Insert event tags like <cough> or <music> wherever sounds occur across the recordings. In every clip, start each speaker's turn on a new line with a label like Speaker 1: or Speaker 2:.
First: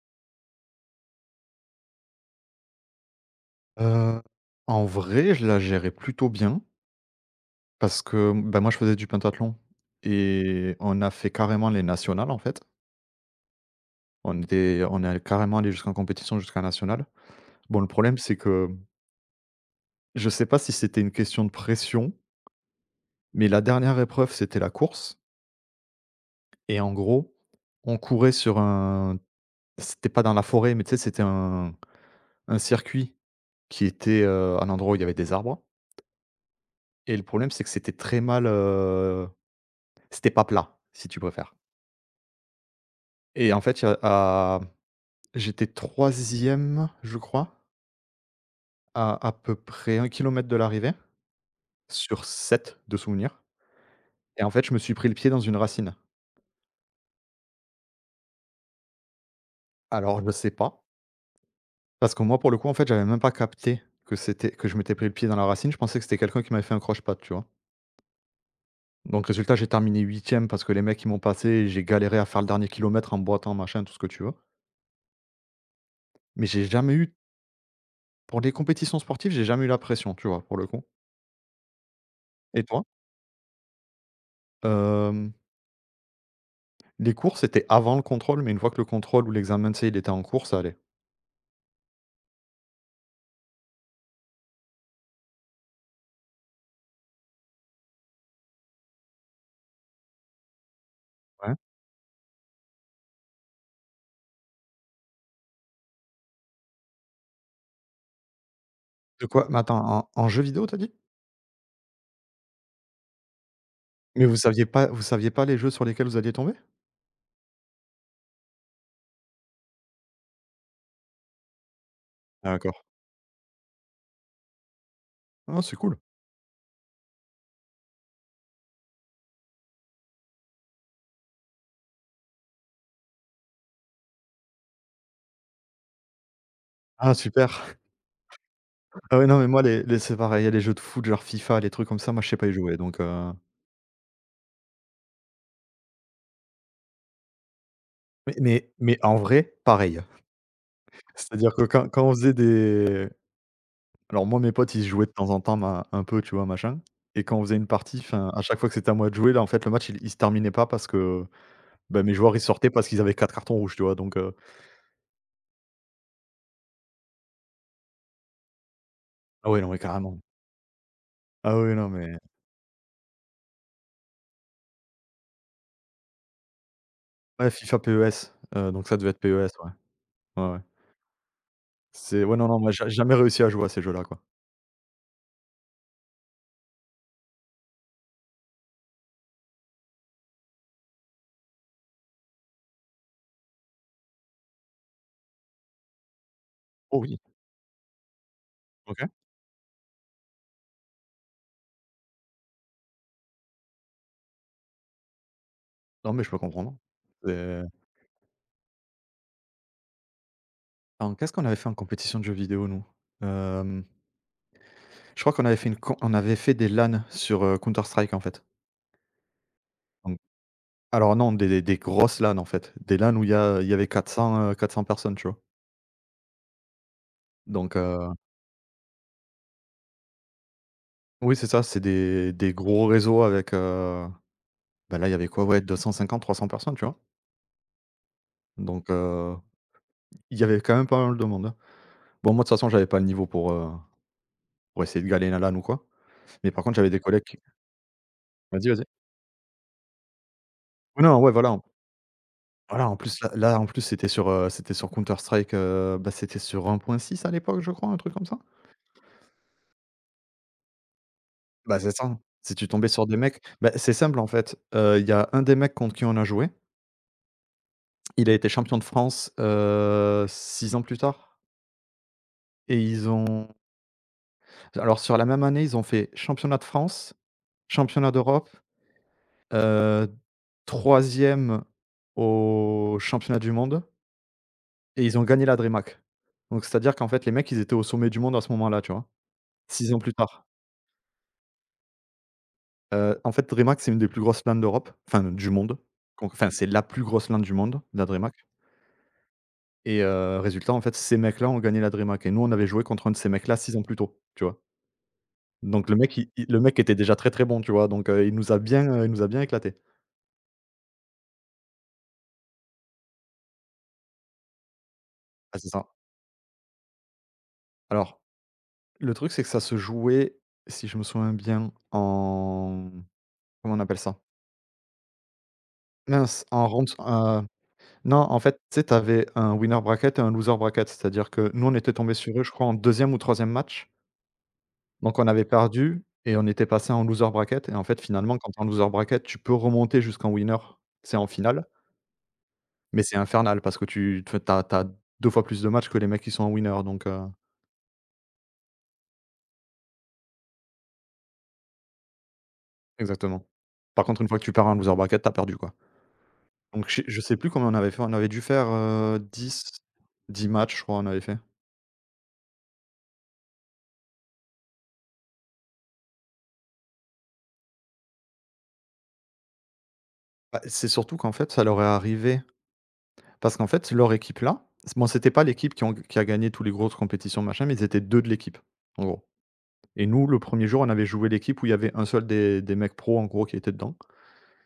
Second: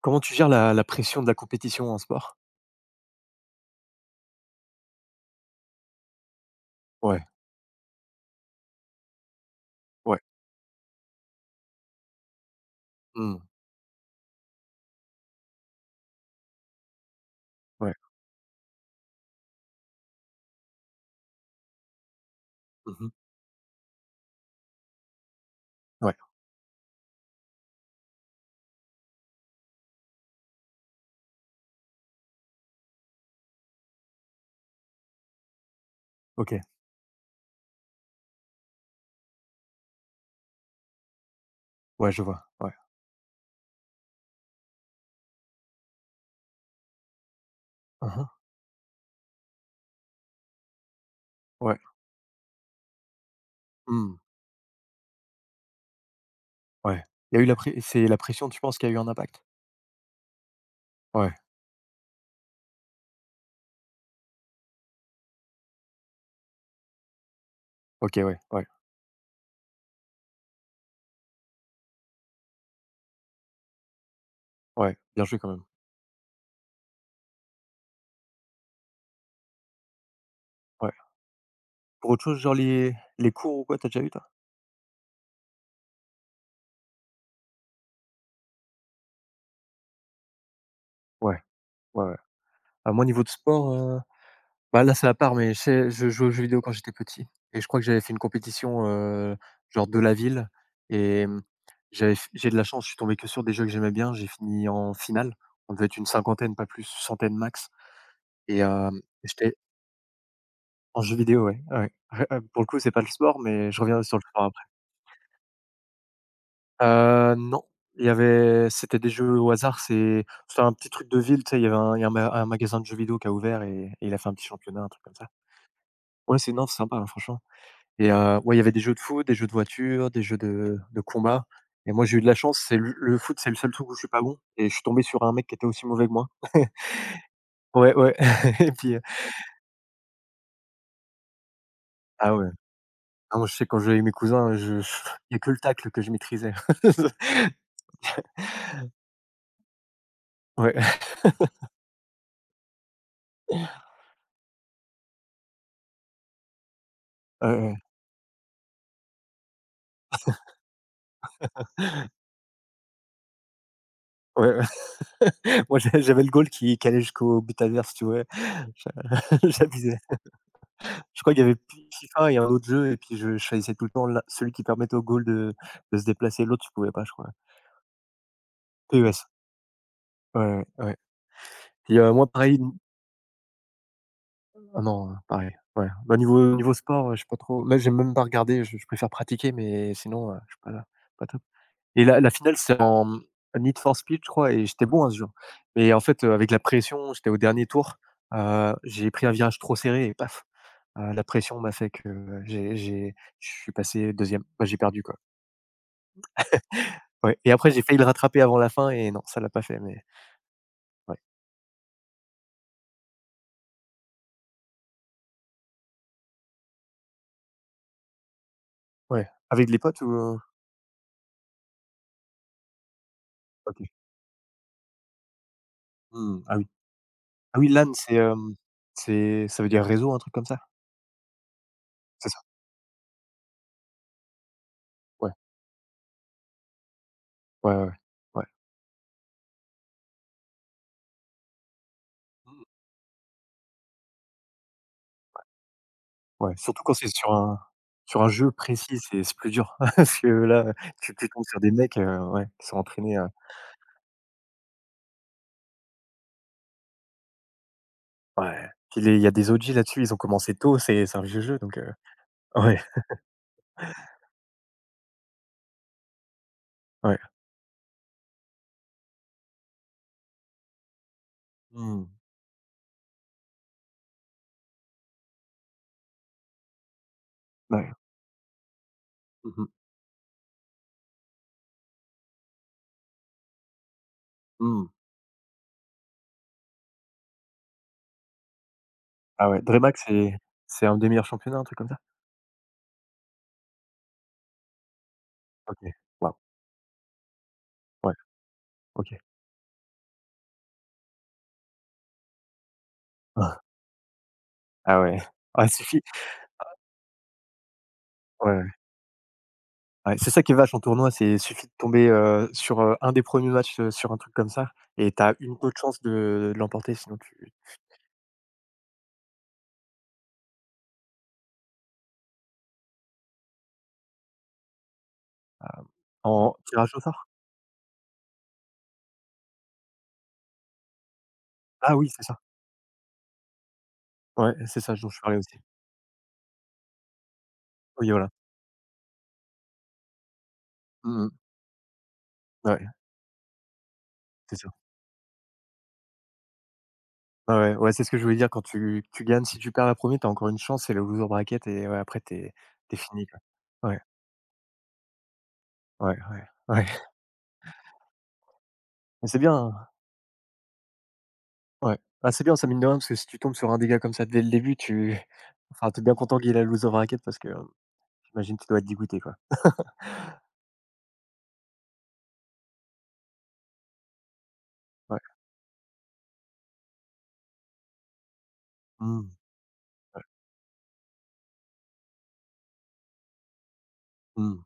Speaker 1: Comment tu gères la pression de la compétition en sport?
Speaker 2: Heu, en vrai, je la gérais plutôt bien
Speaker 1: Ouais,
Speaker 2: parce que, ben moi, je faisais du pentathlon
Speaker 1: ouais,
Speaker 2: et on a fait carrément les nationales, en fait.
Speaker 1: mmh,
Speaker 2: On est carrément allé jusqu'en compétition, jusqu'à national. Bon, le
Speaker 1: ouais,
Speaker 2: problème, c'est que je sais pas si c'était une question de pression,
Speaker 1: mmh,
Speaker 2: mais la dernière épreuve, c'était la course.
Speaker 1: ouais.
Speaker 2: Et en gros, on courait sur un, c'était pas dans la forêt, mais tu sais, c'était un circuit qui était, un endroit où il y avait des arbres.
Speaker 1: OK,
Speaker 2: Et le problème, c'est que c'était très mal, c'était pas plat, si tu préfères.
Speaker 1: ouais, je vois, ouais,
Speaker 2: Et en fait, il y a à j'étais troisième, je crois,
Speaker 1: hein, hein,
Speaker 2: à peu près 1 kilomètre de l'arrivée,
Speaker 1: ouais,
Speaker 2: sur 7 de souvenirs.
Speaker 1: mmh,
Speaker 2: Et en fait, je me suis pris le pied dans une racine.
Speaker 1: ouais. Il y a eu la pré c'est la pression, tu penses, qu'il y a eu un impact?
Speaker 2: Alors je ne sais pas,
Speaker 1: Ouais,
Speaker 2: parce que moi, pour le coup, en fait, j'avais même pas capté que c'était, que je m'étais pris le pied dans la racine. Je pensais que c'était quelqu'un qui m'avait fait un croche-patte, tu vois?
Speaker 1: OK, ouais, ouais,
Speaker 2: Donc résultat, j'ai terminé huitième parce que les mecs, ils m'ont passé et j'ai galéré à faire le dernier kilomètre en boitant, machin, tout ce que tu veux.
Speaker 1: ouais, bien joué quand même,
Speaker 2: Mais j'ai jamais eu, pour les compétitions sportives, j'ai jamais eu la pression, tu vois, pour le coup.
Speaker 1: ouais. Pour autre chose, genre
Speaker 2: Et toi?
Speaker 1: les cours ou quoi, t'as déjà eu toi?
Speaker 2: Hem Les cours, c'était avant le contrôle, mais une fois que le contrôle ou l'examen, tu sais, il était en cours, ça allait.
Speaker 1: Ouais, ouais, ouais. À moi, niveau de sport, bah, là, c'est à part, mais je jouais aux jeux vidéo quand j'étais petit et je crois que j'avais fait une compétition, genre de la ville et
Speaker 2: Ouais.
Speaker 1: j'ai de la chance, je suis tombé que sur des jeux que j'aimais bien, j'ai fini en finale. On devait être une cinquantaine, pas plus, centaine max et
Speaker 2: De quoi?
Speaker 1: j'étais
Speaker 2: Mais attends, en jeu vidéo, t'as dit?
Speaker 1: en jeu vidéo, ouais, ouais, ouais. Pour le coup, c'est pas le sport, mais je reviens sur le
Speaker 2: Mais vous
Speaker 1: sport après.
Speaker 2: saviez pas vous saviez pas les jeux sur lesquels vous alliez tomber?
Speaker 1: Non, il y avait c'était des jeux au hasard, c'était un petit truc de ville, tu sais, il y avait un il y a un ma un
Speaker 2: Ah, d'accord.
Speaker 1: magasin de jeux vidéo qui a ouvert et il a fait un petit championnat, un truc comme ça.
Speaker 2: Ah, c'est cool.
Speaker 1: Ouais, c'est non, c'est sympa, hein, franchement. Et ouais, il y avait des jeux de foot, des jeux de voiture, des jeux de combat et moi, j'ai eu de la chance, c'est le foot, c'est le seul truc où je suis pas bon et je suis tombé sur un mec qui était aussi mauvais que moi.
Speaker 2: Ah, super. <laughs>
Speaker 1: Ouais, ouais <laughs> et puis,
Speaker 2: Ah ouais, non, mais moi, les c'est pareil, les jeux de foot, genre FIFA, les trucs comme ça, moi je sais
Speaker 1: ah
Speaker 2: pas
Speaker 1: ouais,
Speaker 2: y jouer, donc
Speaker 1: ah moi, je sais quand je jouais avec mes cousins, il y a que le tacle que je maîtrisais. <laughs>
Speaker 2: mais en vrai, pareil.
Speaker 1: Ouais.
Speaker 2: <laughs> C'est-à-dire que quand quand, on faisait des, alors moi, mes potes, ils jouaient de temps en temps ma un peu, tu vois, machin, et quand on
Speaker 1: Ouais,
Speaker 2: faisait une
Speaker 1: ouais.
Speaker 2: partie, fin à chaque fois que c'était à moi de jouer, là, en fait, le match, il se terminait pas parce que bah, mes joueurs, ils sortaient parce qu'ils avaient 4 cartons rouges, tu vois? Donc
Speaker 1: Ouais. <laughs> Moi, j'avais le goal qui allait jusqu'au but adverse, tu vois? J'a <laughs>
Speaker 2: ah ouais, non, mais
Speaker 1: J'abusais.
Speaker 2: carrément.
Speaker 1: Je crois qu'il y
Speaker 2: Ah
Speaker 1: avait
Speaker 2: oui, non,
Speaker 1: Fi
Speaker 2: mais
Speaker 1: FIFA et un autre jeu et puis je choisissais tout le temps la celui qui permettait au goal de se déplacer, l'autre, tu pouvais pas, je crois.
Speaker 2: ouais, FIFA PES, donc ça devait être
Speaker 1: PES.
Speaker 2: PES, ouais.
Speaker 1: Ouais,
Speaker 2: Ouais, ouais.
Speaker 1: ouais, ouais. Puis,
Speaker 2: C'est,
Speaker 1: moi
Speaker 2: ouais, non,
Speaker 1: pareil
Speaker 2: non, moi,
Speaker 1: n
Speaker 2: j'ai jamais réussi à jouer à ces jeux-là, quoi.
Speaker 1: ah non, pareil, ouais. Bah, niveau sport, je suis pas trop là, j'aime même pas regarder, je préfère pratiquer, mais sinon, je suis pas là- pas top. Et la finale, c'est en, Need for Speed, je crois, et j'étais bon à ce jeu. Mais en fait, avec la
Speaker 2: Oh
Speaker 1: pression,
Speaker 2: oui,
Speaker 1: j'étais au dernier tour,
Speaker 2: OK.
Speaker 1: j'ai pris un virage trop serré et paf, la pression m'a fait que, j'ai je suis passé deuxième. Bah, j'ai perdu, quoi.
Speaker 2: Non, mais je peux comprendre.
Speaker 1: Ouais, et
Speaker 2: C'est
Speaker 1: après j'ai failli le rattraper avant la fin et non, ça l'a pas fait, mais
Speaker 2: en
Speaker 1: ouais.
Speaker 2: Qu'est-ce qu'on avait fait en compétition de jeux vidéo, nous? Hem, je crois qu'on avait fait une com on avait fait des LAN sur, Counter Strike, en fait.
Speaker 1: Ouais. Avec les potes ou?
Speaker 2: Donc, alors, non, des grosses LAN, en fait. Des LAN où il y
Speaker 1: OK.
Speaker 2: avait 400 , cents personnes, tu vois?
Speaker 1: Mmh. Ah oui. Ah oui,
Speaker 2: Donc
Speaker 1: LAN, c'est, hem, c'est ça veut dire réseau, un truc comme ça?
Speaker 2: oui, c'est ça, c'est
Speaker 1: C'est
Speaker 2: des
Speaker 1: ça?
Speaker 2: des gros réseaux avec. Bah, là, il y avait
Speaker 1: Ouais,
Speaker 2: quoi? Ouais, 253, 300 personnes, tu vois?
Speaker 1: ouais, ouais, ouais. Ouais.
Speaker 2: Donc, il y avait quand même pas mal de monde, hein. Bon, moi, de toute
Speaker 1: Mmh.
Speaker 2: façon, j'avais pas le niveau pour essayer de galer la LAN ou quoi. Mais
Speaker 1: Ouais,
Speaker 2: par contre,
Speaker 1: surtout
Speaker 2: j'avais
Speaker 1: quand
Speaker 2: des
Speaker 1: c'est
Speaker 2: collègues qui...
Speaker 1: sur un jeu
Speaker 2: Vas-y, vas-y.
Speaker 1: précis, c'est plus dur. <laughs> Parce que là,
Speaker 2: Ouais,
Speaker 1: tu
Speaker 2: non,
Speaker 1: tu
Speaker 2: ouais,
Speaker 1: tombes
Speaker 2: voilà,
Speaker 1: sur
Speaker 2: en
Speaker 1: des mecs, ouais, qui sont
Speaker 2: voilà, en
Speaker 1: entraînés
Speaker 2: plus,
Speaker 1: à
Speaker 2: là, en plus, c'était sur, c'était sur Counter Strike, bah, c'était sur 1.6 à l'époque, je crois, un truc comme ça?
Speaker 1: ouais. Puis les il y a des OG là-dessus, ils ont commencé tôt, c'est un vieux jeu donc
Speaker 2: Bah, c'est ça. Si
Speaker 1: <laughs>
Speaker 2: tu
Speaker 1: ouais,
Speaker 2: tombais sur des mecs, bah, c'est simple, en fait, il y a un des mecs contre qui on a joué,
Speaker 1: ouais.
Speaker 2: il a été champion de France, 6 ans plus tard.
Speaker 1: Mmh.
Speaker 2: Et ils ont alors, sur la même année, ils ont fait championnat de France,
Speaker 1: Ouais.
Speaker 2: championnat d'Europe,
Speaker 1: Mmh mh.
Speaker 2: heu, 3 au championnat du monde,
Speaker 1: Mmh.
Speaker 2: et ils ont gagné la DreamHack. Donc c'est-à-dire qu'en fait, les mecs, ils étaient au sommet du monde à ce moment-là, tu vois?
Speaker 1: Ah ouais,
Speaker 2: 6
Speaker 1: DreamHack,
Speaker 2: ans plus
Speaker 1: c'est
Speaker 2: tard.
Speaker 1: c'est un des meilleurs championnats, un truc comme ça?
Speaker 2: En fait, DreamHack, c'est une des plus grosses LAN d'Europe, enfin du monde.
Speaker 1: OK.
Speaker 2: Con
Speaker 1: Waouh!
Speaker 2: Enfin, c'est la plus grosse LAN du monde, la
Speaker 1: Ouais,
Speaker 2: DreamHack.
Speaker 1: OK.
Speaker 2: Et résultat, en fait, ces mecs-là ont gagné la DreamHack et nous, on avait joué contre un de ces mecs-là 6
Speaker 1: <laughs>
Speaker 2: ans plus tôt, tu vois?
Speaker 1: Ah ouais. Ah, il
Speaker 2: Donc le
Speaker 1: suffit
Speaker 2: mec, il le mec était déjà très, très bon, tu vois? Donc, il nous a
Speaker 1: ouais.
Speaker 2: bien, il nous a bien éclaté.
Speaker 1: Ouais, c'est ça qui est vache en tournoi, c'est suffit de tomber, sur, un des premiers matchs, sur un truc comme ça et t'as
Speaker 2: Ah,
Speaker 1: une
Speaker 2: c'est
Speaker 1: peu de
Speaker 2: ça.
Speaker 1: chance de l'emporter, sinon tu,
Speaker 2: Alors, le truc, c'est que ça se jouait, si je me souviens bien, en comment on appelle ça?
Speaker 1: hem,
Speaker 2: Mince,
Speaker 1: en
Speaker 2: en round
Speaker 1: tirage au sort?
Speaker 2: heu, non, en fait, tu sais, t'avais un winner bracket et un loser bracket. C'est-à-dire que nous, on était
Speaker 1: Ah oui,
Speaker 2: tombés
Speaker 1: c'est
Speaker 2: sur
Speaker 1: ça.
Speaker 2: eux, je crois, en deuxième ou troisième match.
Speaker 1: Ouais, c'est ça dont
Speaker 2: Donc,
Speaker 1: je
Speaker 2: on
Speaker 1: parlais
Speaker 2: avait
Speaker 1: aussi.
Speaker 2: perdu et on était passé en loser bracket. Et en fait,
Speaker 1: Oui, voilà.
Speaker 2: finalement, quand tu en loser bracket, tu peux remonter jusqu'en winner, c'est
Speaker 1: Mmh
Speaker 2: en
Speaker 1: mh.
Speaker 2: finale,
Speaker 1: Ouais,
Speaker 2: mais c'est infernal parce que tu
Speaker 1: c'est ça.
Speaker 2: as 2 fois plus de matchs que les mecs qui sont en winner, donc
Speaker 1: Ouais, ouais, ouais, c'est ce que je voulais dire quand tu gagnes, si tu perds la 1, t'as encore une chance, c'est le loser bracket et ouais, après t'es fini, quoi.
Speaker 2: exactement.
Speaker 1: Ouais,
Speaker 2: Par contre, une fois que tu perds en loser bracket, t'as perdu, quoi.
Speaker 1: ouais, ouais, ouais.
Speaker 2: Donc je sais
Speaker 1: <laughs>
Speaker 2: je sais plus combien on avait fait, on avait dû faire,
Speaker 1: Mais c'est bien,
Speaker 2: dix
Speaker 1: hein.
Speaker 2: 10 matchs, je crois, on avait fait.
Speaker 1: Ouais. Ah c'est bien ça mine de rien, parce que si tu tombes sur un dégât comme ça dès le début, tu enfin, t'es bien content qu'il y ait la loser bracket parce que, j'imagine que tu dois être dégoûté, quoi.
Speaker 2: Bah, c'est surtout qu'en fait, ça leur est arrivé parce qu'en fait, leur équipe là, c bon,
Speaker 1: Ouais.
Speaker 2: c'était pas l'équipe qui a gagné tous les grosses compétitions, machin, mais ils étaient 2 de l'équipe, en gros.
Speaker 1: Mmh.
Speaker 2: Et nous, le premier jour, on avait joué l'équipe où il y avait un seul des mecs pros, en gros, qui était dedans.
Speaker 1: Mmh.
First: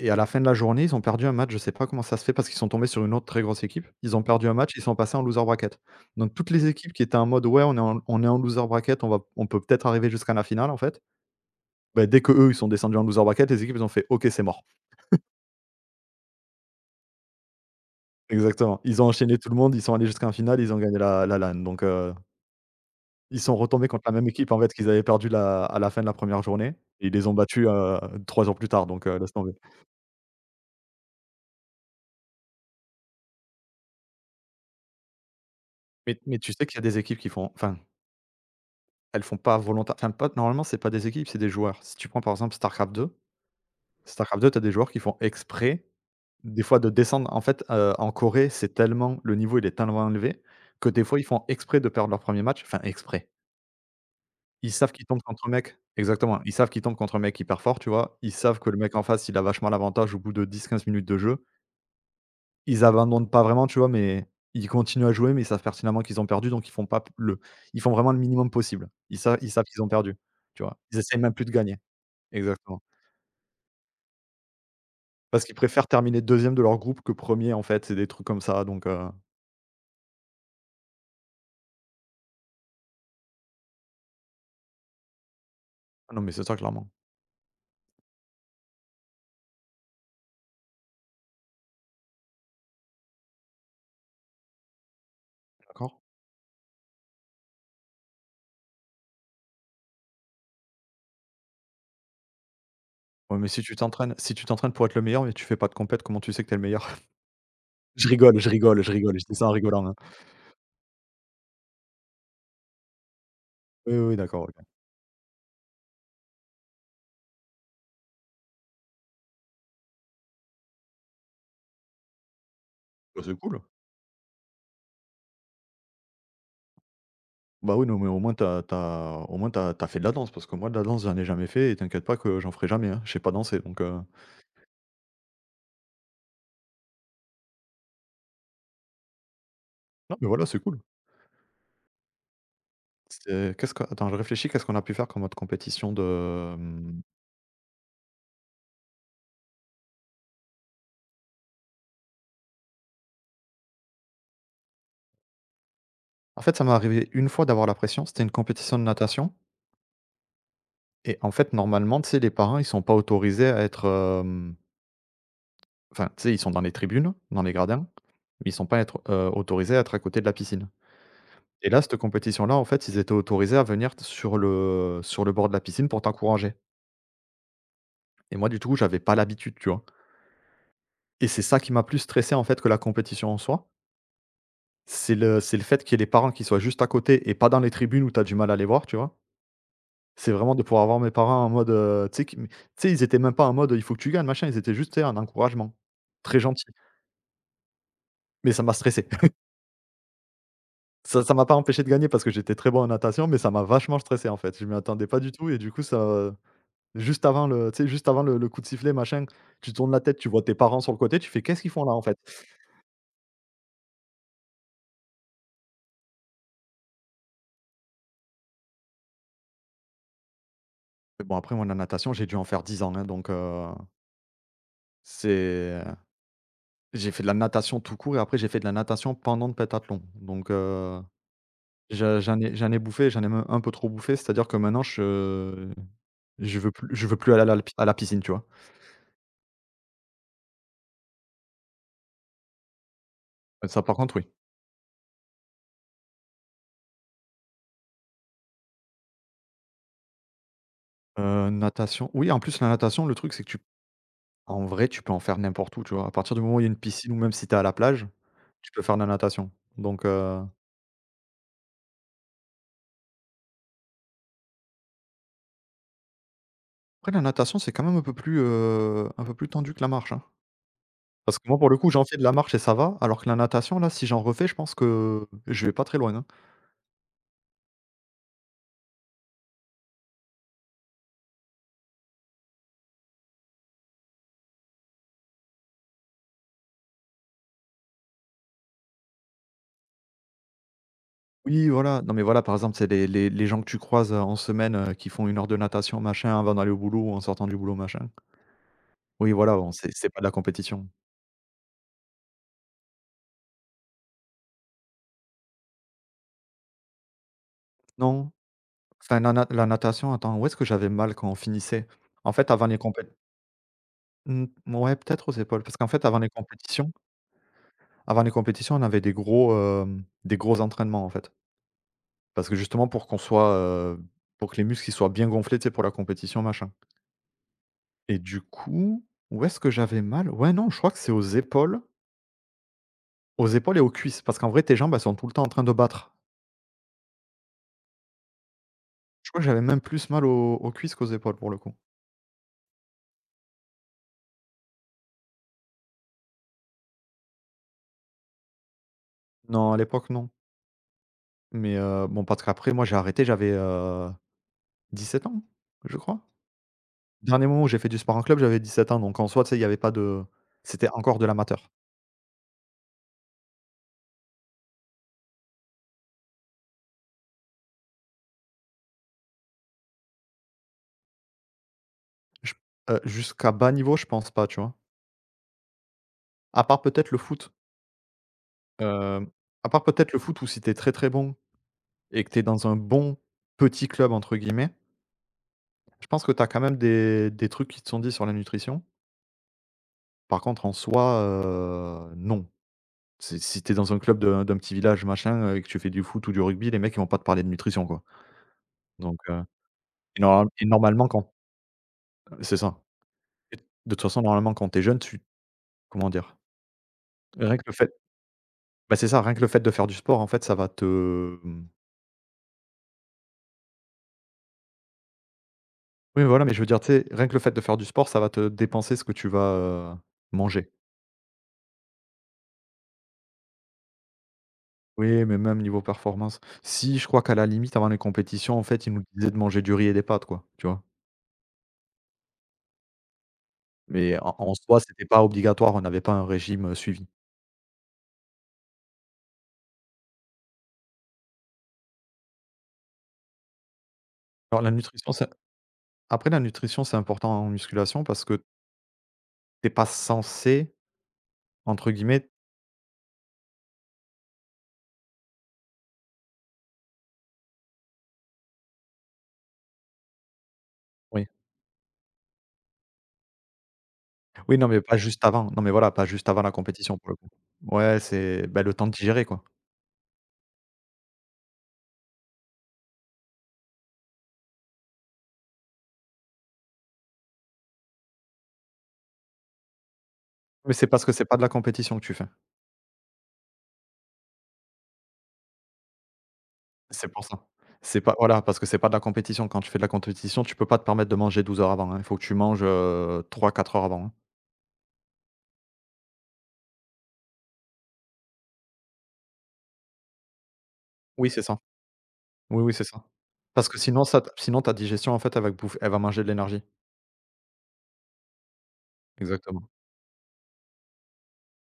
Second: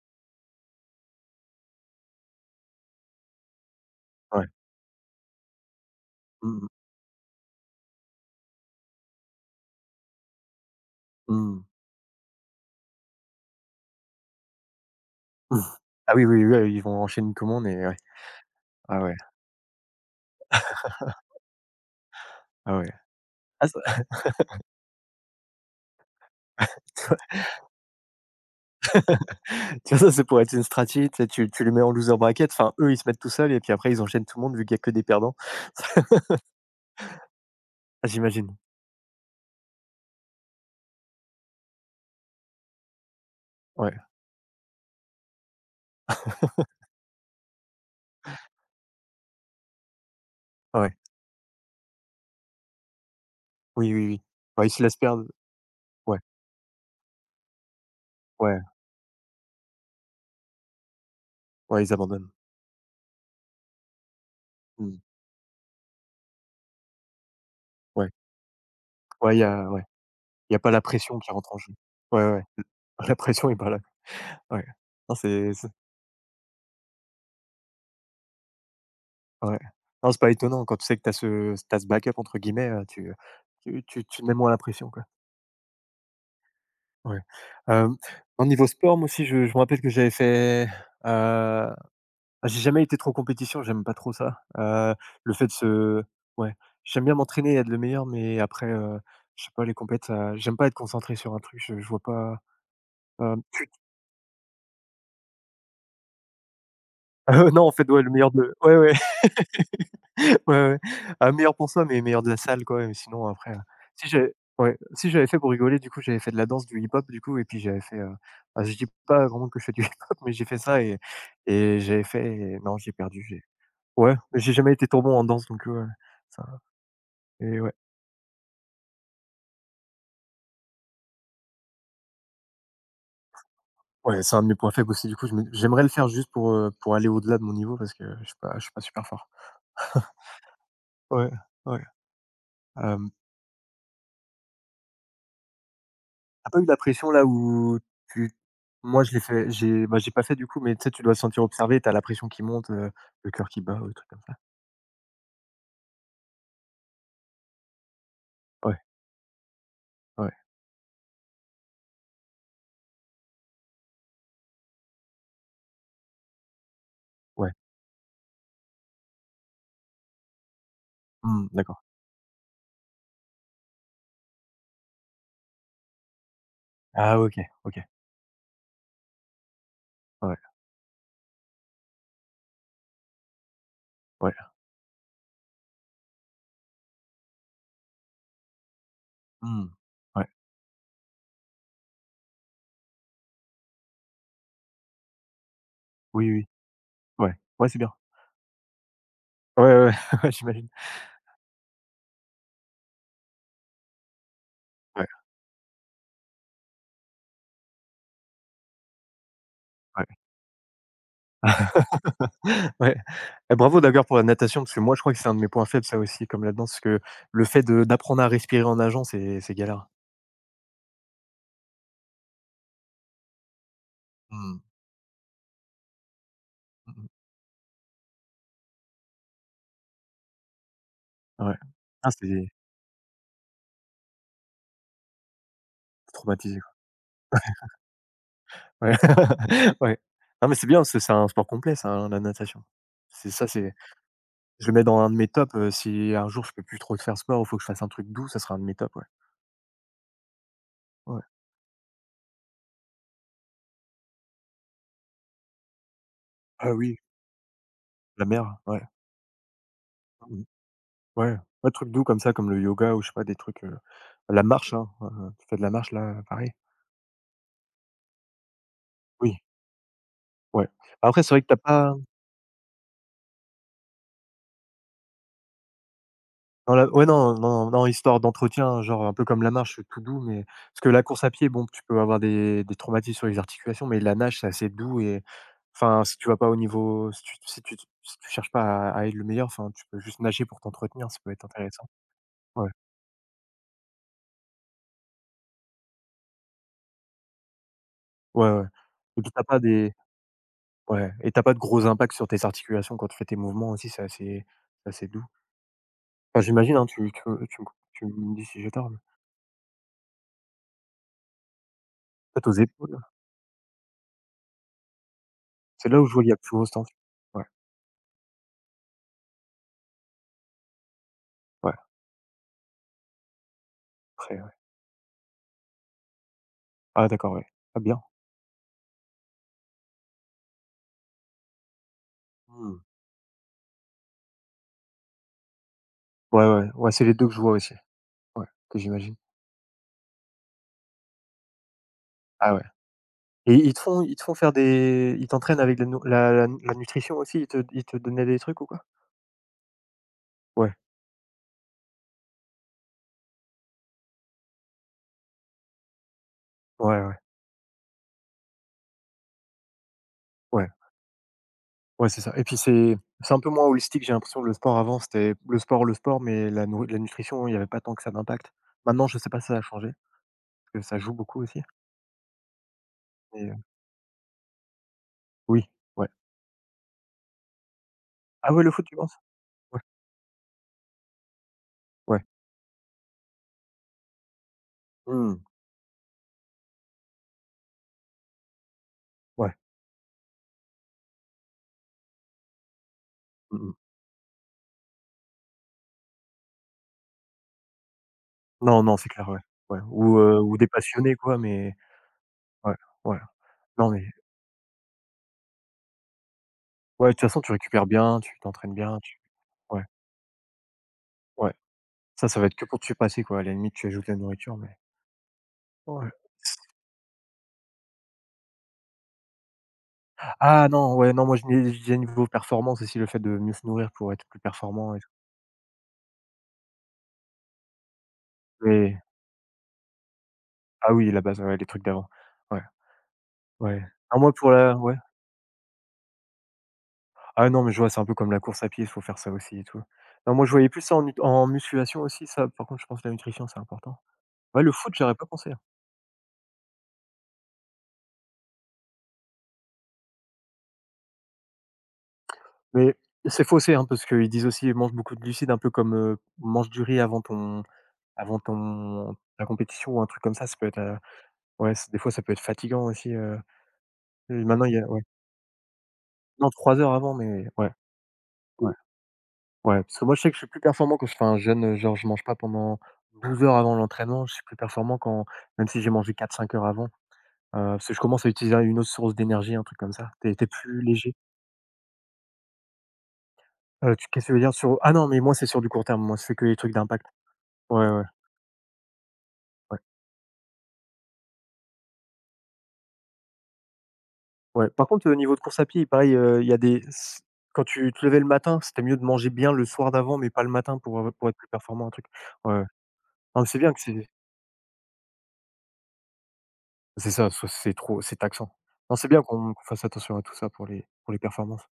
Speaker 2: Et à la fin de la journée, ils ont perdu un match, je sais pas comment ça se fait parce qu'ils sont tombés sur une autre très grosse équipe. Ils ont perdu
Speaker 1: Ouais.
Speaker 2: un match, ils sont passés en loser bracket. Donc toutes
Speaker 1: Mmh
Speaker 2: les
Speaker 1: mh.
Speaker 2: équipes qui étaient en mode: «Ouais, on est en loser bracket, on peut peut-être arriver jusqu'à la finale», en fait,
Speaker 1: Mmh.
Speaker 2: bah, dès que eux ils sont descendus en loser bracket, les équipes, ils ont fait: «OK, c'est mort».
Speaker 1: Ah oui, oui, oui, ils vont enchaîner une commande et ouais.
Speaker 2: Exactement. Ils
Speaker 1: Ah
Speaker 2: ont
Speaker 1: ouais,
Speaker 2: enchaîné tout le monde, ils sont allés jusqu'en finale, ils ont gagné la LAN. Donc,
Speaker 1: ah ouais.
Speaker 2: ils sont
Speaker 1: Ah ça
Speaker 2: retombés contre la même équipe, en fait, qu'ils avaient perdu la à la fin de la première re journée. Et ils les
Speaker 1: <laughs>
Speaker 2: ont battus, 3 jours plus tard, donc, laisse tomber.
Speaker 1: tu vois, ça pourrait être une stratégie, tu sais, tu les mets en loser bracket, enfin, eux, ils se mettent tout seuls et puis après ils enchaînent tout le monde vu qu'il y a que des perdants.
Speaker 2: Mais tu sais qu'il y a des équipes qui font, enfin,
Speaker 1: Ah j'imagine.
Speaker 2: elles font pas volontaire. Enfin, pas normalement, c'est pas des équipes, c'est des joueurs. Si tu prends, par exemple, Starcraft 2,
Speaker 1: Ouais,
Speaker 2: Tu as des joueurs qui font exprès, des fois, de descendre. En fait, en Corée, c'est tellement le niveau, il est tellement élevé que,
Speaker 1: ouais.
Speaker 2: des fois, ils font exprès de perdre leur premier match. Enfin, exprès.
Speaker 1: Oui, oui, oui. Ouais,
Speaker 2: Ils
Speaker 1: ils se
Speaker 2: savent
Speaker 1: laissent
Speaker 2: qu'ils tombent
Speaker 1: perdre.
Speaker 2: contre un mec,
Speaker 1: Ouais,
Speaker 2: exactement, ils savent qu'ils tombent contre un mec hyper fort, tu vois? Ils savent
Speaker 1: ouais,
Speaker 2: que le mec en face, il a vachement l'avantage au bout de 10, 15 minutes de jeu.
Speaker 1: ouais, ils abandonnent.
Speaker 2: Ils abandonnent pas vraiment, tu vois? Mais ils
Speaker 1: Mmh.
Speaker 2: continuent à jouer, mais ils savent pertinemment qu'ils ont perdu, donc ils font pas p le ils font
Speaker 1: Ouais.
Speaker 2: vraiment le minimum possible. Ils
Speaker 1: Ouais,
Speaker 2: savent
Speaker 1: il y
Speaker 2: ils savent
Speaker 1: a
Speaker 2: qu'ils
Speaker 1: ouais,
Speaker 2: ont perdu,
Speaker 1: y a
Speaker 2: tu
Speaker 1: pas
Speaker 2: vois?
Speaker 1: la
Speaker 2: Ils essaient
Speaker 1: pression qui
Speaker 2: même plus de
Speaker 1: rentre en jeu.
Speaker 2: gagner.
Speaker 1: Ouais, ouais.
Speaker 2: Exactement.
Speaker 1: <laughs> La pression est pas là. Ouais. Non,
Speaker 2: Parce
Speaker 1: c'est
Speaker 2: qu'ils préfèrent terminer deuxième de leur groupe que premier, en fait, c'est des trucs comme ça, donc,
Speaker 1: ouais. Non, c'est pas étonnant quand tu sais que tu as ce t'as ce «backup» entre guillemets, tu te mets moins la pression, quoi.
Speaker 2: ah non, mais c'est ça clairement.
Speaker 1: Ouais. Hem, Au niveau sport, moi aussi, je me rappelle que j'avais fait, heu, j'ai jamais été trop en compétition, j'aime pas trop ça. Le fait de
Speaker 2: D'accord.
Speaker 1: se ouais, j'aime bien m'entraîner et être le meilleur, mais après, je sais pas, les compètes, ça j'aime pas être concentré sur un truc, je vois pas,
Speaker 2: Ouais,
Speaker 1: hem,
Speaker 2: mais si tu t'entraînes, pour être le meilleur, mais tu fais pas de compète, comment tu sais que t'es le meilleur? <laughs>
Speaker 1: <laughs> non, en fait, ouais,
Speaker 2: Je
Speaker 1: le meilleur
Speaker 2: rigole, je
Speaker 1: de ouais,
Speaker 2: rigole, je
Speaker 1: ouais.
Speaker 2: rigole, je dis ça en rigolant, hein.
Speaker 1: <laughs> Ouais, ouais. Ah, meilleur pour soi, mais meilleur de la salle quoi, sinon après,
Speaker 2: Oui, oui, oui, d'accord, oui.
Speaker 1: si j'avais fait pour rigoler du coup, j'avais fait de la danse, du hip-hop du coup et puis j'avais fait, bah, je dis pas vraiment que je fais du <laughs> hip-hop, mais j'ai fait ça et j'avais fait non, j'ai
Speaker 2: Bah,
Speaker 1: perdu,
Speaker 2: c'est
Speaker 1: j'ai
Speaker 2: cool.
Speaker 1: ouais, mais j'ai jamais été trop bon en danse donc ouais, ça et ouais.
Speaker 2: Bah, oui, non, mais au moins t'as fait de la danse parce que moi de la danse, j'en ai jamais fait, et t'inquiète pas que j'en ferai jamais, hein. Je sais pas danser, donc,
Speaker 1: Ouais, c'est un de mes points faibles aussi du coup, je me j'aimerais le faire juste pour aller au-delà de mon niveau parce que je suis pas super fort.
Speaker 2: non, mais voilà, c'est cool.
Speaker 1: Ouais, ouais, hem
Speaker 2: C'est Qu'est-ce que, attends, je réfléchis, qu'est-ce qu'on a pu faire comme autre compétition de,
Speaker 1: tu pas eu la
Speaker 2: hem
Speaker 1: pression là où tu moi je l'ai fait, j'ai bah, j'ai pas fait du coup, mais tu sais, tu dois te sentir observé, t'as la pression qui monte, le cœur qui bat ou des trucs comme ça?
Speaker 2: En fait, ça m'est arrivé une fois d'avoir la pression, c'était une compétition
Speaker 1: Ouais,
Speaker 2: de natation.
Speaker 1: ouais,
Speaker 2: Et en fait, normalement, tu sais, les parents, ils sont pas autorisés à être, hem enfin, tu sais, ils sont dans les tribunes, dans les
Speaker 1: ouais.
Speaker 2: gradins, mais ils sont pas être, autorisés à être à côté de la piscine.
Speaker 1: Mmh,
Speaker 2: Et
Speaker 1: d'accord.
Speaker 2: là, cette compétition-là, en fait, ils étaient autorisés à venir sur le bord de la piscine pour t'encourager.
Speaker 1: Ah OK, OK.
Speaker 2: Et moi, du tout, j'avais pas l'habitude, tu vois?
Speaker 1: Ouais,
Speaker 2: Et c'est ça qui m'a plus stressé, en fait, que la compétition en soi.
Speaker 1: ouais.
Speaker 2: C'est le fait qu'il y ait les parents qui soient juste à côté et pas dans les tribunes où tu as du mal à les voir, tu vois?
Speaker 1: Mmh. Ouais.
Speaker 2: C'est vraiment de pouvoir avoir mes parents en mode, tu sais, ils étaient même pas en mode, «Il faut que tu gagnes, machin», ils étaient juste, tu sais, un encouragement.
Speaker 1: Oui,
Speaker 2: Très
Speaker 1: oui.
Speaker 2: gentil,
Speaker 1: Ouais. Ouais, c'est bien.
Speaker 2: mais ça m'a stressé. <laughs>
Speaker 1: Ouais, ouais, <laughs> ouais. Ouais, j'imagine.
Speaker 2: Ça m'a pas empêché de gagner parce que j'étais très bon en natation, mais ça m'a vachement stressé, en fait. Je m'y attendais
Speaker 1: Ouais,
Speaker 2: pas du tout et du coup, ça, juste avant le tu sais, juste avant le coup de sifflet, machin, tu tournes la
Speaker 1: ouais.
Speaker 2: tête, tu vois tes parents sur le côté, tu fais: «Qu'est-ce qu'ils font là, en fait?»
Speaker 1: Ouais. Et bravo d'ailleurs pour la natation, parce que moi je crois que c'est un de mes points faibles ça aussi, comme la danse, parce que le fait de d'apprendre à respirer en nageant, c'est galère.
Speaker 2: Mais bon, après, moi, la natation, j'ai dû en faire 10 ans, hein, donc
Speaker 1: Mmh.
Speaker 2: c'est
Speaker 1: Mmh mh.
Speaker 2: j'ai fait de la natation tout court et après, j'ai fait de la natation pendant le pentathlon, donc
Speaker 1: Ouais. Ah
Speaker 2: je
Speaker 1: c'est c'est
Speaker 2: j'en ai bouffé, j'en ai même un peu trop bouffé. C'est-à-dire que maintenant, je je
Speaker 1: traumatisé.
Speaker 2: veux plus je veux plus aller à la piscine, tu vois?
Speaker 1: Ouais. <laughs> Ouais. Non mais c'est bien, c'est un sport complet ça, hein, la natation. C'est ça, c'est
Speaker 2: Ça, par contre, oui.
Speaker 1: je le mets dans un de mes tops, si un jour je peux plus trop faire sport, il faut que je fasse un truc doux, ça sera un de mes tops, ouais. Ouais.
Speaker 2: Natation oui, en plus, la natation, le truc, c'est que tu en vrai, tu peux en faire n'importe où, tu vois? À partir du moment où il y a
Speaker 1: Ah
Speaker 2: une
Speaker 1: oui,
Speaker 2: piscine ou même si tu es à la plage,
Speaker 1: la mer,
Speaker 2: tu peux
Speaker 1: ouais.
Speaker 2: faire de la natation, donc
Speaker 1: Mmh. Ouais, un truc doux comme ça, comme le yoga ou je sais pas des trucs, la marche, hein, tu fais de la marche là, pareil?
Speaker 2: après, la natation, c'est quand même un peu
Speaker 1: Oui,
Speaker 2: plus tendu que la marche, hein.
Speaker 1: ouais. Après c'est
Speaker 2: Parce
Speaker 1: vrai que
Speaker 2: que
Speaker 1: t'as
Speaker 2: moi, pour le coup,
Speaker 1: pas.
Speaker 2: j'en fais de la marche et ça va, alors que la natation, là, si j'en refais, je pense que je vais pas très loin, hein.
Speaker 1: Dans la Ouais, non, non, non, histoire d'entretien, genre, un peu comme la marche, tout doux, mais parce que la course à pied, bon, tu peux avoir des traumatismes sur les articulations, mais la nage, c'est assez doux et enfin, si tu vas pas au niveau si tu cherches pas à être le meilleur, enfin, tu peux juste nager pour t'entretenir, ça peut être
Speaker 2: Oui,
Speaker 1: intéressant.
Speaker 2: voilà, non, mais voilà, par
Speaker 1: Ouais,
Speaker 2: exemple, c'est les gens que tu croises, en semaine, qui font une heure de natation, machin, avant d'aller au boulot ou en sortant du boulot, machin.
Speaker 1: ouais, ouais, et puis
Speaker 2: Oui,
Speaker 1: t'as
Speaker 2: voilà,
Speaker 1: pas
Speaker 2: bon, c'est
Speaker 1: des
Speaker 2: c'est pas de la compétition.
Speaker 1: ouais et t'as pas de gros impacts sur tes articulations quand tu fais tes mouvements aussi, c'est assez doux. Enfin, j'imagine, hein, tu
Speaker 2: Non,
Speaker 1: me dis si j'ai tort, mais
Speaker 2: enfin, la natation, attends, où est-ce que j'avais mal quand on finissait? En
Speaker 1: peut-être
Speaker 2: fait,
Speaker 1: aux
Speaker 2: avant les
Speaker 1: épaules,
Speaker 2: compét mmh, ouais, peut-être aux épaules, parce qu'en
Speaker 1: c'est là
Speaker 2: fait,
Speaker 1: où je
Speaker 2: avant
Speaker 1: vois il
Speaker 2: les
Speaker 1: y a plus gros temps.
Speaker 2: compétitions
Speaker 1: Ouais,
Speaker 2: avant les compétitions, on avait des gros entraînements, en fait.
Speaker 1: ouais,
Speaker 2: Parce que justement, pour
Speaker 1: après,
Speaker 2: que les muscles, ils soient bien gonflés, tu sais, pour la compétition, machin.
Speaker 1: ah d'accord, ouais. Ah bien.
Speaker 2: Et du coup, où est-ce que j'avais mal? Ouais, non, je crois que c'est aux épaules,
Speaker 1: Mmh.
Speaker 2: et aux cuisses, parce qu'en vrai, tes jambes, elles sont tout le temps en train de battre.
Speaker 1: Ouais, ouais, ouais, c'est les 2 que je vois aussi. Ouais, que j'imagine.
Speaker 2: Je crois que j'avais même plus mal aux cuisses qu'aux épaules pour le coup.
Speaker 1: Ah ouais, et ils te font faire des ils t'entraînent avec la nou la la la nutrition aussi? Ils te donnaient des trucs ou quoi?
Speaker 2: Non, à l'époque, non.
Speaker 1: Ouais,
Speaker 2: Mais bon, parce qu'après, moi, j'ai arrêté, j'avais 17 ans, je crois.
Speaker 1: ouais, ouais,
Speaker 2: Dernier moment où j'ai fait du sport en club, j'avais 17 ans. Donc en soi, tu sais, il n'y avait pas de.
Speaker 1: ouais,
Speaker 2: C'était encore de l'amateur.
Speaker 1: ouais, c'est ça et puis c'est un peu moins holistique, j'ai l'impression que le sport avant, c'était le sport, mais la nutrition, il y avait pas tant que ça d'impact. Maintenant, je sais pas si ça a changé, parce que ça joue beaucoup aussi,
Speaker 2: Je-
Speaker 1: mais
Speaker 2: Jusqu'à bas niveau, je pense pas, tu vois.
Speaker 1: oui, ouais.
Speaker 2: À part peut-être le foot.
Speaker 1: Ah ouais, le foot, tu penses?
Speaker 2: Euh, à
Speaker 1: Ouais,
Speaker 2: part peut-être le foot où si t'es très très bon et
Speaker 1: ouais.
Speaker 2: que t'es dans un bon petit club, entre guillemets.
Speaker 1: Mmh.
Speaker 2: Je pense que tu as quand même des trucs qui te sont dits sur la nutrition.
Speaker 1: Ouais.
Speaker 2: Par contre, en soi, non. Si
Speaker 1: Mmh
Speaker 2: tu
Speaker 1: mh.
Speaker 2: dans un club d'un petit village machin, et que tu fais du foot ou du rugby, les mecs ils vont pas te parler de nutrition, quoi.
Speaker 1: Non, non, c'est
Speaker 2: Donc,
Speaker 1: clair, ouais, ouais
Speaker 2: et normal
Speaker 1: ou
Speaker 2: et
Speaker 1: des
Speaker 2: normalement
Speaker 1: passionnés
Speaker 2: quand
Speaker 1: quoi,
Speaker 2: c'est
Speaker 1: ouais,
Speaker 2: ça.
Speaker 1: ouais.
Speaker 2: Et de
Speaker 1: Non,
Speaker 2: toute
Speaker 1: mais
Speaker 2: façon, normalement, quand t'es jeune, tu comment dire?
Speaker 1: ouais, de toute façon, tu
Speaker 2: Rien que le
Speaker 1: récupères
Speaker 2: fait
Speaker 1: bien, tu t'entraînes
Speaker 2: Bah,
Speaker 1: bien,
Speaker 2: c'est
Speaker 1: tu
Speaker 2: ça, rien que le fait de
Speaker 1: ouais,
Speaker 2: faire du sport, en fait, ça va te.
Speaker 1: ouais.
Speaker 2: Mmh.
Speaker 1: Ça va être que pour te surpasser, quoi. À la limite, tu ajoutes la nourriture, mais ouais.
Speaker 2: Oui, voilà, mais je veux dire, tu sais, rien que le fait de faire du sport, ça va te dépenser ce que tu vas,
Speaker 1: Ah
Speaker 2: manger.
Speaker 1: non, ouais, non, moi, je disais niveau performance aussi, le fait de mieux se nourrir pour être plus performant et tout.
Speaker 2: Oui, mais même niveau performance. Si, je crois qu'à la limite, avant les compétitions, en fait, ils
Speaker 1: Mais
Speaker 2: nous disaient de manger du riz et des pâtes, quoi, tu vois?
Speaker 1: ah oui, la base, ouais, les trucs d'avant. Ouais, ouais.
Speaker 2: Mais
Speaker 1: Non, moi, pour
Speaker 2: en
Speaker 1: la
Speaker 2: soi,
Speaker 1: ouais.
Speaker 2: c'était pas obligatoire, on n'avait pas un régime, suivi.
Speaker 1: Ah non, mais je vois, c'est un peu comme la course à pied, il faut faire ça aussi et tout. Non, moi, je voyais plus ça en musculation aussi, ça, par contre, je pense que la nutrition, c'est important.
Speaker 2: Alors
Speaker 1: Ouais,
Speaker 2: la
Speaker 1: le foot,
Speaker 2: nutrition,
Speaker 1: j'aurais pas
Speaker 2: c'est
Speaker 1: pensé.
Speaker 2: après la nutrition, c'est important en musculation parce que t'es pas censé, entre guillemets,
Speaker 1: Mais c'est faussé, hein, parce qu'ils disent aussi: «Mange beaucoup de glucides», un peu comme, mange du riz avant ton ta compétition ou un truc comme ça peut être,
Speaker 2: oui.
Speaker 1: ouais, c des fois, ça peut être fatigant aussi, et
Speaker 2: Oui,
Speaker 1: maintenant
Speaker 2: non,
Speaker 1: il y
Speaker 2: mais
Speaker 1: a
Speaker 2: pas
Speaker 1: ouais.
Speaker 2: juste avant. Non, mais voilà, pas juste avant
Speaker 1: Non,
Speaker 2: la
Speaker 1: 3 heures
Speaker 2: compétition, pour
Speaker 1: avant,
Speaker 2: le coup.
Speaker 1: mais ouais,
Speaker 2: Ouais, c'est, bah,
Speaker 1: ouais,
Speaker 2: le temps de digérer, quoi.
Speaker 1: ouais, parce que moi, je sais que je suis plus performant quand je fais un jeûne, genre, je mange pas pendant 12 heures avant l'entraînement. Je suis plus performant quand même si j'ai mangé 4 5 heures avant, parce que je commence à utiliser une autre source d'énergie, un truc comme ça. Tu es
Speaker 2: Mais
Speaker 1: plus
Speaker 2: c'est parce que
Speaker 1: léger.
Speaker 2: c'est pas de la compétition que tu fais.
Speaker 1: Tu Qu'est-ce que tu veux dire sur ah non, mais moi, c'est sur du court terme, moi, je fais que les trucs d'impact.
Speaker 2: C'est pour ça.
Speaker 1: Ouais, ouais,
Speaker 2: C'est
Speaker 1: ouais.
Speaker 2: pas, voilà, parce que c'est pas de la compétition. Quand tu fais de la compétition, tu peux pas te permettre de manger 12 heures avant, hein. Il faut que tu manges, 3-4 heures avant, hein.
Speaker 1: Ouais, par contre, au niveau de course à pied, pareil, il y a des s quand tu te levais le matin, c'était mieux de manger bien le soir d'avant, mais pas le matin pour
Speaker 2: Oui,
Speaker 1: être
Speaker 2: c'est
Speaker 1: plus
Speaker 2: ça.
Speaker 1: performant, un truc. Ouais,
Speaker 2: Oui,
Speaker 1: ouais.
Speaker 2: oui, c'est ça.
Speaker 1: Non, mais c'est
Speaker 2: Parce
Speaker 1: bien
Speaker 2: que
Speaker 1: que
Speaker 2: sinon
Speaker 1: c'est
Speaker 2: ça t sinon ta digestion en fait elle va bouffer elle va manger de l'énergie.
Speaker 1: c'est ça, ça c'est taxant. Non, c'est bien qu'on
Speaker 2: Exactement.
Speaker 1: fasse attention à tout ça pour les performances.